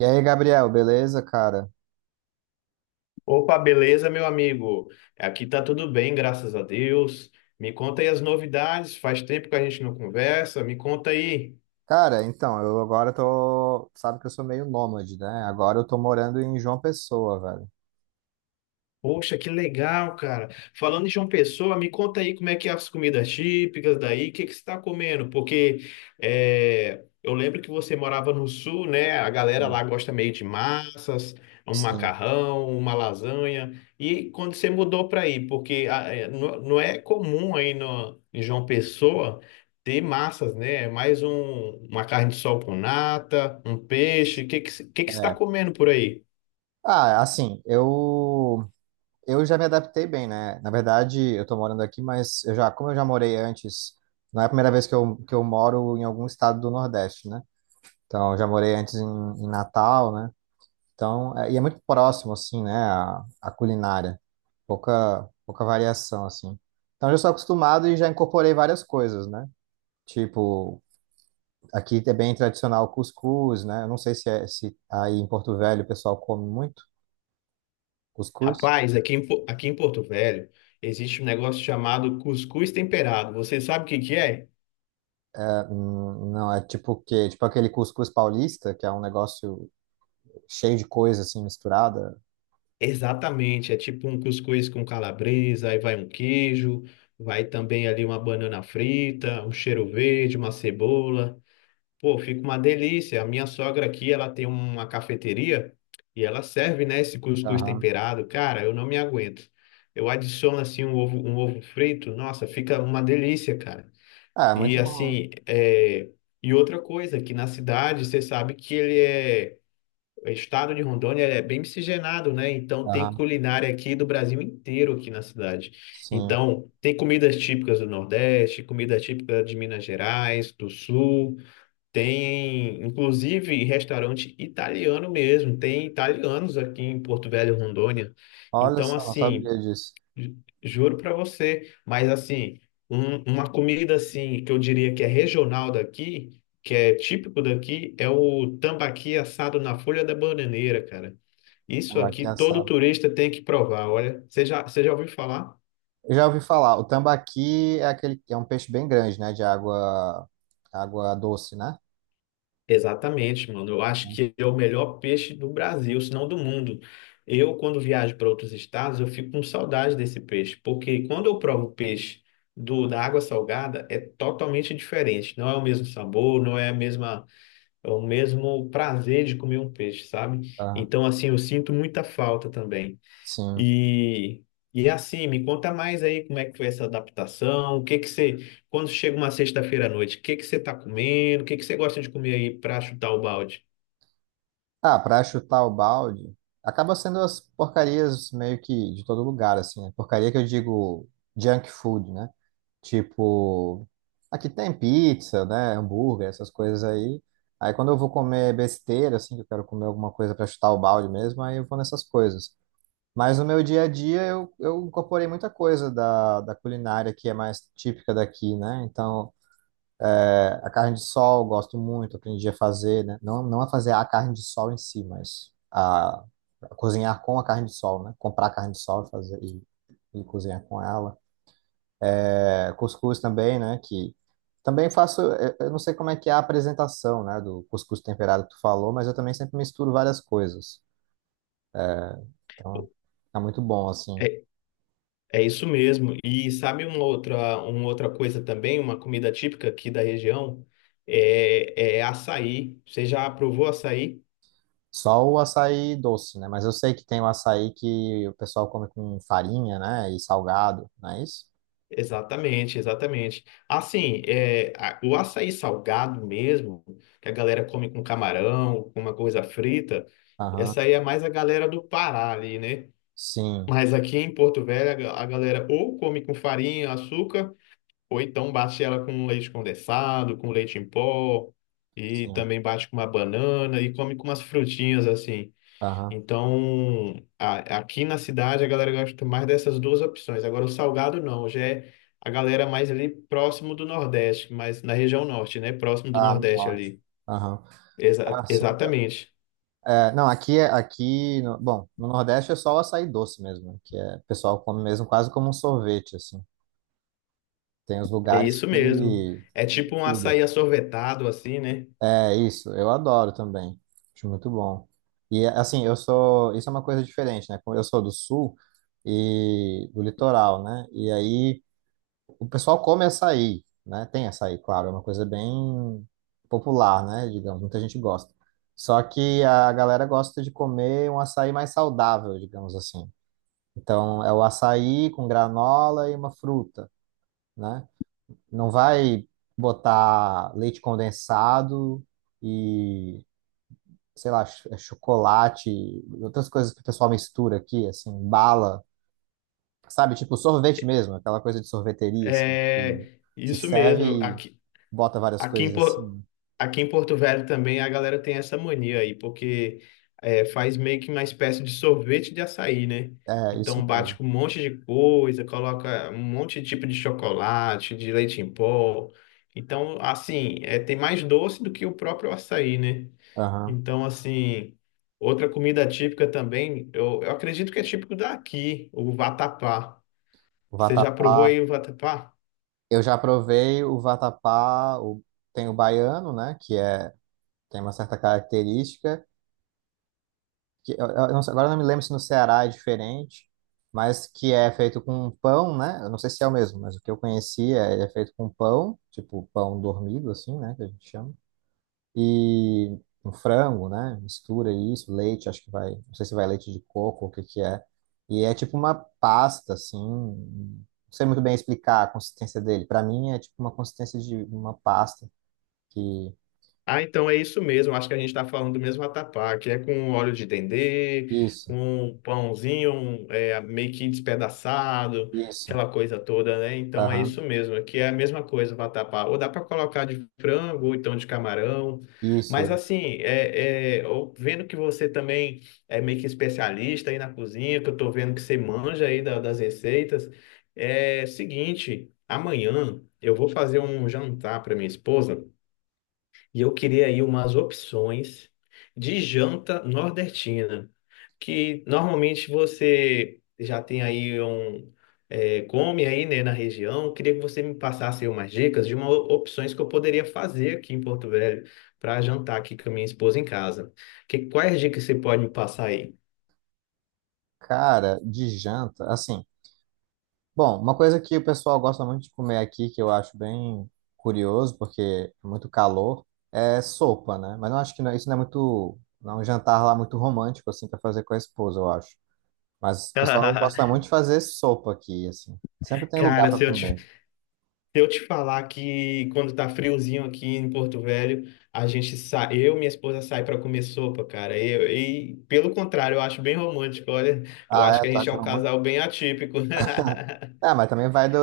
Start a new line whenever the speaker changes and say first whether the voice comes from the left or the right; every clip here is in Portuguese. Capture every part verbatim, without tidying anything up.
right: E aí, Gabriel, beleza, cara?
left: Opa, beleza, meu amigo? Aqui tá tudo bem, graças a Deus. Me conta aí as novidades. Faz tempo que a gente não conversa. Me conta aí.
right: Cara, então, eu agora tô. Sabe que eu sou meio nômade, né? Agora eu tô morando em João Pessoa, velho.
left: Poxa, que legal, cara. Falando de João Pessoa, me conta aí como é que é as comidas típicas daí, o que que você está comendo? Porque é, eu lembro que você morava no sul, né? A galera
right: Sim,
left: lá gosta meio de massas, um
right: sim.
left: macarrão, uma lasanha. E quando você mudou para aí, porque ah, é, não, não é comum aí no, em João Pessoa ter massas, né? É mais um, uma carne de sol com nata, um peixe. O que que, você- o que que você está
right: É.
left: comendo por aí?
right: Ah, assim, eu. Eu já me adaptei bem, né? Na verdade, eu tô morando aqui, mas eu já, como eu já morei antes, não é a primeira vez que eu, que eu moro em algum estado do Nordeste, né? Então, eu já morei antes em, em Natal, né? Então, é- e é muito próximo, assim, né, a, a culinária. Pouca, pouca variação, assim. Então, eu já sou acostumado e já incorporei várias coisas, né? Tipo, aqui é bem tradicional o cuscuz, né? Eu não sei se, é, se aí em Porto Velho o pessoal come muito cuscuz.
left: Rapaz, aqui em, Po- aqui em Porto Velho existe um negócio chamado cuscuz temperado. Você sabe o que que é?
right: É, hum, não, é tipo o quê? Tipo aquele cuscuz paulista, que é um negócio cheio de coisa, assim, misturada.
left: Exatamente, é tipo um cuscuz com calabresa, aí vai um queijo, vai também ali uma banana frita, um cheiro verde, uma cebola. Pô, fica uma delícia. A minha sogra aqui, ela tem uma cafeteria e ela serve, né, esse cuscuz
right: Aham.
left: temperado. Cara, eu não me aguento. Eu adiciono assim um ovo, um ovo frito, nossa, fica uma delícia, cara.
right: Ah, é, muito
left: E
right: bom.
left: assim, é... e outra coisa, que na cidade você sabe que ele é. O estado de Rondônia é bem miscigenado, né? Então tem
right: Aham,
left: culinária aqui do Brasil inteiro aqui na cidade.
right: sim.
left: Então tem comidas típicas do Nordeste, comida típica de Minas Gerais, do Sul, tem inclusive restaurante italiano mesmo, tem italianos aqui em Porto Velho, Rondônia.
right: Olha
left: Então
right: só, não
left: assim,
right: sabia disso.
left: Ju- Juro para você, mas assim, um- uma comida assim que eu diria que é regional daqui, que é típico daqui, é o tambaqui assado na folha da bananeira, cara. Isso
right: Aqui
left: aqui todo
right: assado.
left: turista tem que provar. Olha, você já, você já ouviu falar?
right: Eu já ouvi falar, o tambaqui é aquele que é um peixe bem grande, né? De água, água doce, né?
left: Exatamente, mano. Eu acho que é o melhor peixe do Brasil, se não do mundo. Eu, quando viajo para outros estados, eu fico com saudade desse peixe, porque quando eu provo peixe do da água salgada, é totalmente diferente. Não é o mesmo sabor, não é a mesma, é o mesmo prazer de comer um peixe, sabe?
right: Ah,
left: Então, assim, eu sinto muita falta também.
right: sim.
left: E, e assim, me conta mais aí como é que foi essa adaptação, o que que você, quando chega uma sexta-feira à noite, o que que você tá comendo, o que que você gosta de comer aí para chutar o balde?
right: Ah, pra chutar o balde, acaba sendo as porcarias meio que de todo lugar, assim, né? Porcaria que eu digo junk food, né? Tipo, aqui tem pizza, né? Hambúrguer, essas coisas aí. Aí quando eu vou comer besteira, assim, que eu quero comer alguma coisa pra chutar o balde mesmo, aí eu vou nessas coisas. Mas no meu dia a dia eu, eu incorporei muita coisa da, da culinária que é mais típica daqui, né? Então, é, a carne de sol eu gosto muito, aprendi a fazer, né? Não, não a fazer a carne de sol em si, mas a, a cozinhar com a carne de sol, né? Comprar a carne de sol e fazer e, e cozinhar com ela. É, cuscuz também, né? Que também faço, eu eu não sei como é que é a apresentação, né, do cuscuz temperado que tu falou, mas eu também sempre misturo várias coisas. Então, tá muito bom assim.
left: É, é isso mesmo. E sabe uma outra, uma outra coisa também, uma comida típica aqui da região, é, é açaí. Você já provou açaí?
right: Só o açaí doce, né? Mas eu sei que tem o açaí que o pessoal come com farinha, né? E salgado, não é isso?
left: Exatamente, exatamente. Assim, é, a- o açaí salgado mesmo, que a galera come com camarão, com uma coisa frita,
right: Aham.
left: essa aí é mais a galera do Pará ali, né?
right: Sim,
left: Mas aqui em Porto Velho, a ga- a galera ou come com farinha, açúcar, ou então bate ela com leite condensado, com leite em pó, e
right: sim.
left: também bate com uma banana, e come com umas frutinhas assim.
right: Aham.
left: Então, a- aqui na cidade a galera gosta mais dessas duas opções. Agora, o salgado não, já é a galera mais ali próximo do Nordeste, mas na região norte, né? Próximo do
right: Ah, no
left: Nordeste
right: norte.
left: ali.
right: Aham.
left: Exa-
right: Ah, sim.
left: exatamente.
right: É, não, aqui, é- aqui no, bom, no Nordeste é só o açaí doce mesmo, né? que é, o pessoal come mesmo quase como um sorvete, assim. Tem os
left: É
right: lugares
left: isso mesmo.
right: que
left: É
right: tem de
left: tipo um
right: tudo,
left: açaí
right: assim.
left: assorvetado, assim, né?
right: É isso, eu adoro também. Acho muito bom. E assim, eu sou. Isso é uma coisa diferente, né? Como eu sou do sul e do litoral, né? E aí o pessoal come açaí, né? Tem açaí, claro, é uma coisa bem popular, né? Digamos, muita gente gosta. Só que a galera gosta de comer um açaí mais saudável, digamos assim. Então é o açaí com granola e uma fruta, né? Não vai botar leite condensado e sei lá, ch- é chocolate, outras coisas que o pessoal mistura aqui, assim, bala, sabe? Tipo sorvete mesmo, aquela coisa de sorveteria, assim, que tu
left: É
right: se
left: isso
right: serve
left: mesmo.
right: e
left: Aqui,
right: bota várias
left: Aqui em,
right: coisas em
left: Po-
right: cima.
left: aqui em Porto Velho também a galera tem essa mania aí, porque é, faz meio que uma espécie de sorvete de açaí, né?
right: É, isso
left: Então bate
right: mesmo.
left: com um monte de coisa, coloca um monte de tipo de chocolate, de leite em pó. Então, assim, é, tem mais doce do que o próprio açaí, né?
right: Aham.
left: Então, assim, outra comida típica também, eu, eu acredito que é típico daqui, o vatapá.
right: O
left: Você já
right: vatapá.
left: provou aí o vatapá?
right: Eu já provei o vatapá, o, tem o baiano, né, que é, tem uma certa característica, que eu- eu não sei, agora eu não me lembro se no Ceará é diferente, mas que é feito com pão, né? Eu não sei se é o mesmo, mas o que eu conhecia, ele é feito com pão, tipo pão dormido, assim, né? Que a gente chama. E um frango, né? Mistura isso, leite, acho que vai, não sei se vai leite de coco ou o que que é. E é tipo uma pasta, assim, não sei muito bem explicar a consistência dele. Para mim é tipo uma consistência de uma pasta que...
left: Ah, então é isso mesmo. Acho que a gente está falando do mesmo vatapá, que é com óleo de dendê,
right: Isso,
left: com um pãozinho um, é, meio que despedaçado,
right: isso,
left: aquela coisa toda, né? Então é
right: aham,
left: isso mesmo, que é a mesma coisa o vatapá. Ou dá para colocar de frango, ou então de camarão.
right: isso,
left: Mas
right: isso.
left: assim, é, é, eu vendo que você também é meio que especialista aí na cozinha, que eu estou vendo que você manja aí da- das receitas, é seguinte, amanhã eu vou fazer um jantar para minha esposa. E eu queria aí umas opções de janta nordestina, que normalmente você já tem aí um é, come aí, né, na região. Eu queria que você me passasse aí umas dicas de uma, opções que eu poderia fazer aqui em Porto Velho para jantar aqui com a minha esposa em casa. Que, quais dicas você pode me passar aí?
right: Cara, de janta, assim, bom, uma coisa que o pessoal gosta muito de comer aqui, que eu acho bem curioso, porque é muito calor, é sopa, né? Mas eu acho que não- isso não é muito, não é um jantar lá muito romântico, assim, para fazer com a esposa, eu acho. Mas o pessoal gosta muito de fazer sopa aqui, assim. Sempre tem lugar
left: Cara,
right: para
left: se eu te
right: comer.
left: Se eu te falar que quando tá friozinho aqui em Porto Velho, a gente sai, eu e minha esposa sai para comer sopa, cara. Eu- E, pelo contrário, eu acho bem romântico. Olha, eu
right: Ah,
left: acho
right: é,
left: que a
right: tu
left: gente é
right: acha
left: um
right: romântico?
left: casal bem atípico.
right: É, mas também vai do,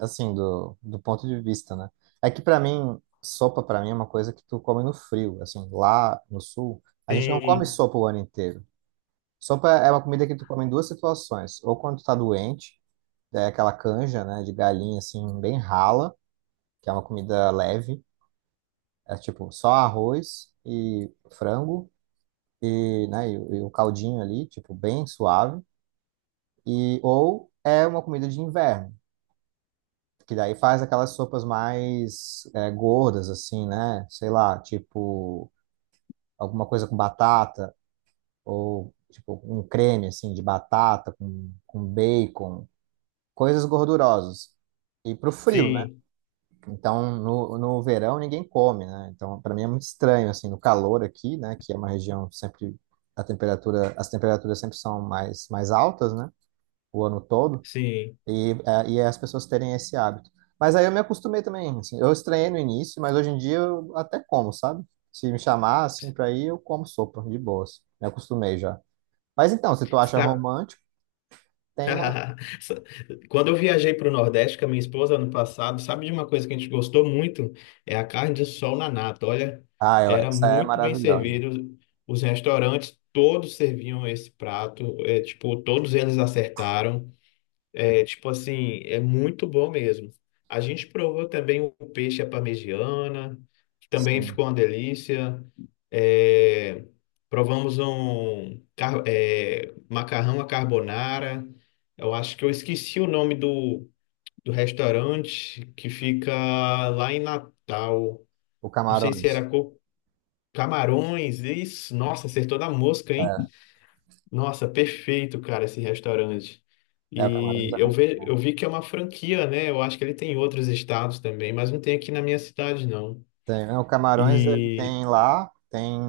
right: assim, do, do ponto de vista, né? É que para mim, sopa para mim é uma coisa que tu come no frio, assim, lá no sul, a gente não come
left: Sim,
right: sopa o ano inteiro. Sopa é uma comida que tu come em duas situações. Ou quando tu tá doente, é aquela canja, né, de galinha, assim, bem rala, que é uma comida leve. É tipo só arroz e frango e, né, e, e um caldinho ali, tipo, bem suave. E, ou é uma comida de inverno, que daí faz aquelas sopas mais é, gordas, assim, né? Sei lá, tipo alguma coisa com batata ou, tipo, um creme, assim, de batata com, com bacon. Coisas gordurosas. E pro frio, né?
left: sim,
right: Então, no, no verão ninguém come, né? Então, para mim é muito estranho, assim, no calor aqui, né? Que é uma região sempre a temperatura, as temperaturas sempre são mais, mais altas, né? O ano todo.
left: sim.
right: E, é, e é as pessoas terem esse hábito. Mas aí eu me acostumei também, assim. Eu estranhei no início, mas hoje em dia eu até como, sabe? Se me chamar, assim, pra ir, eu como sopa, de boas. Me acostumei já. Mas então, se tu acha
left: Sabe
right: romântico, tem uma...
left: quando eu viajei para o Nordeste com a minha esposa ano passado, sabe de uma coisa que a gente gostou muito? É a carne de sol na nata. Olha,
right: Ah, eu-
left: era
right: essa é
left: muito bem
right: maravilhosa.
left: servido. Os restaurantes todos serviam esse prato, é, tipo, todos eles acertaram. É, tipo assim, é muito bom mesmo. A gente provou também o peixe à parmegiana, que também
right: Sim.
left: ficou uma delícia. É, provamos um car- é, macarrão à carbonara. Eu acho que eu esqueci o nome do, do restaurante que fica lá em Natal.
right: O
left: Não sei se
right: Camarões.
left: era Co- Camarões, isso. Nossa, acertou da mosca, hein?
right: É,
left: Nossa, perfeito, cara, esse restaurante.
right: é, o Camarões
left: E
right: é
left: eu
right: muito
left: ve,
right: bom.
left: eu vi que é uma franquia, né? Eu acho que ele tem em outros estados também, mas não tem aqui na minha cidade, não.
right: Tem, é, o Camarões ele
left: E.
right: tem lá, tem.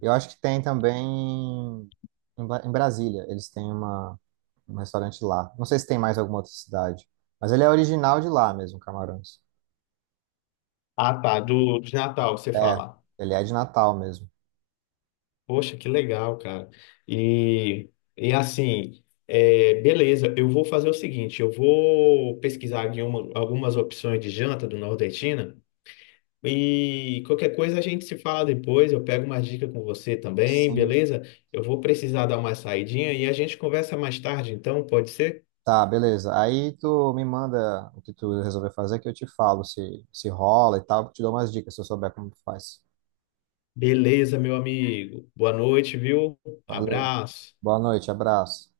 right: Eu acho que tem também em, Bra- em Brasília. Eles têm uma, um restaurante lá. Não sei se tem mais alguma outra cidade. Mas ele é original de lá mesmo, Camarões.
left: Ah, tá, do, de Natal, você
right: É,
left: fala.
right: ele é de Natal mesmo.
left: Poxa, que legal, cara. E, e assim, é, beleza, eu vou fazer o seguinte: eu vou pesquisar aqui uma- algumas opções de janta do nordestina. E qualquer coisa a gente se fala depois, eu pego uma dica com você também,
right: Sim.
left: beleza? Eu vou precisar dar uma saidinha e a gente conversa mais tarde, então, pode ser?
right: Tá, beleza. Aí tu me manda o que tu resolver fazer, que eu te falo se, se rola e tal. Te dou umas dicas se eu souber como tu faz.
left: Beleza, meu amigo. Boa noite, viu?
right: Valeu.
left: Abraço.
right: Boa noite, abraço.